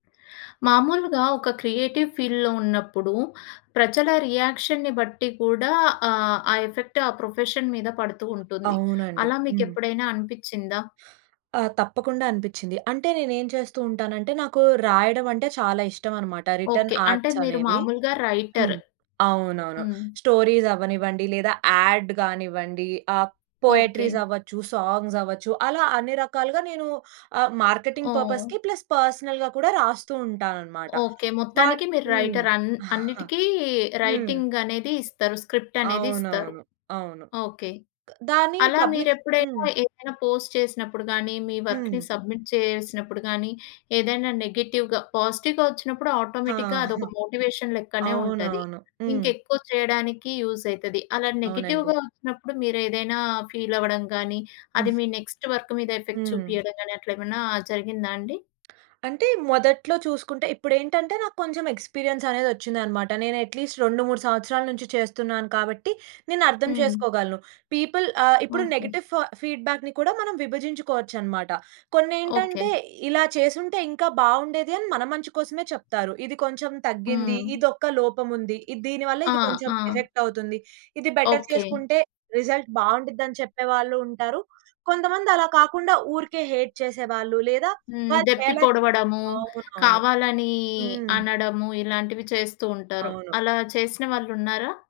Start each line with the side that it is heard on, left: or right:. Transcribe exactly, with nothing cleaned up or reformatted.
left: మాములుగా ఒక క్రియేటివ్ ఫీల్డ్‌లో ఉన్నప్పుడు, ప్రజల రియాక్షన్‌ని బట్టి కూడా ఆహ్, ఆ ఎఫెక్ట్ ఆ ప్రొఫెషన్ మీద పడుతూ ఉంటుంది.
right: అవునండి.
left: అలా మీకు
right: హ్మ్.
left: ఎప్పుడైనా అనిపించిందా?
right: ఆ! తప్పకుండా అనిపించింది. అంటే నేను ఏమి చేస్తూంటానంటే, నాకు రాయడమంటే చాలా ఇష్టమన్నమాట రిటర్న్
left: ఓకే. అంటే
right: ఆర్ట్స్
left: మీరు
right: అనేవి.
left: మాములుగా
right: హ్మ్.
left: రైటర్.
right: అవునవును.
left: హ్మ్.
right: స్టోరీస్ అవ్వనివ్వండి, లేదా యాడ్ కానివ్వండి. ఆహ్, పోయెట్రీస్
left: ఓకే.
right: అవ్వచ్చు, సాంగ్స్ అవ్వచ్చు, అలా అన్ని రకాలుగా ఆహ్, మార్కెటింగ్
left: ఓహ్!
right: పర్పస్‌కి ప్లస్ పర్సనల్‌గా కూడా రాస్తూ ఉంటానన్నమాట.
left: ఓకే.
right: వాట్
left: మొత్తానికి మీరు
right: హ్మ్.
left: రైటర్ అన్ అన్నిటికి
right: హ్మ్.
left: రైటింగనేది ఇస్తారు. స్క్రిప్ట్ అనేది ఇస్తారు.
right: అవునవును. అవును.
left: ఓకే.
right: దాన్ని
left: అలా
right: పబ్లిక్
left: మీరెప్పుడైనా
right: హ్మ్.
left: ఏదైనా పోస్ట్ చేసినప్పుడు గాని, మీ వర్క్‌ని
right: హ్మ్.
left: సబ్మిట్ చేసినప్పుడు గాని, ఏదైనా నెగెటివ్‌గా, పాజిటివ్‌గా వచ్చినప్పుడు ఆటోమేటిక్‌గా
right: ఆహా!
left: అదొక మోటివేషన్ లెక్కనే ఉంటది.
right: అవునవును. హ్మ్.
left: ఇంకెక్కువ చేయడానికి యూజ్ ఐతది అలా
right: అవునండి.
left: నెగెటివ్‌గా వచ్చినప్పుడు మీరు ఏదైనా ఫీల్ అవ్వడం గాని,
right: హ్మ్.
left: అది మీ నెక్స్ట్ వర్క్ మీద ఎఫెక్ట్
right: హ్మ్.
left: చూపియడం గాని అట్లేమన్నా జరిగిందా అండి?
right: అంటే మొదట్లో చూసుకుంటే ఇప్పుడెంటంటే, నాకు కొంచెం ఎక్స్‌పీరియెన్స్ అనేది ఒచ్చిందన్నమాట. నేను అట్‌లిస్ట్ రెండు మూడు సంవత్సరాల నుంచి చేస్తున్నాను కాబట్టి నేను అర్థం
left: హ్మ్.
right: చేసుకోగలను. పీపుల్ ఆహ్, ఇప్పుడు
left: ఓకే.
right: నెగెటివ్ ఫ ఫీడ్‌బ్యాక్‌ని కూడా మనం విభజించుకోవచ్చన్నమాట.
left: ఓకే.
right: కొన్నేంటంటే, ఇలా చేసుంటే ఇంకా బాగుండేది అని మన మంచి కోసమే చెప్తారు. ఇది కొంచెం తగ్గింది,
left: హ్మ్.
right: ఇది ఒక లోపం ఉంది. ఇది దీని వల్ల
left: ఆ!
right: ఇది కొంచెం
left: ఆ!
right: ఎఫెక్ట్ అవుతుంది. ఇది బెటర్
left: ఓకే.
right: చేసుకుంటే, రిజల్ట్ బాగుండ్డిద్ది అని చెప్పేవాళ్ళు ఉంటారు. కొంతమంది అలా కాకుండా ఊరికే హేట్ చేసేవాళ్ళు, లేదా
left: హ్మ్.
right: వాళ్ళు
left: దెప్పి
right: చేయలేక
left: పొడవడము,
right: అవునవును.
left: కావాలని
right: హ్మ్.
left: అనడము, ఇలాంటివి చేస్తూంటారు
right: అవును.
left: అలా చేసిన వాళ్ళున్నారా?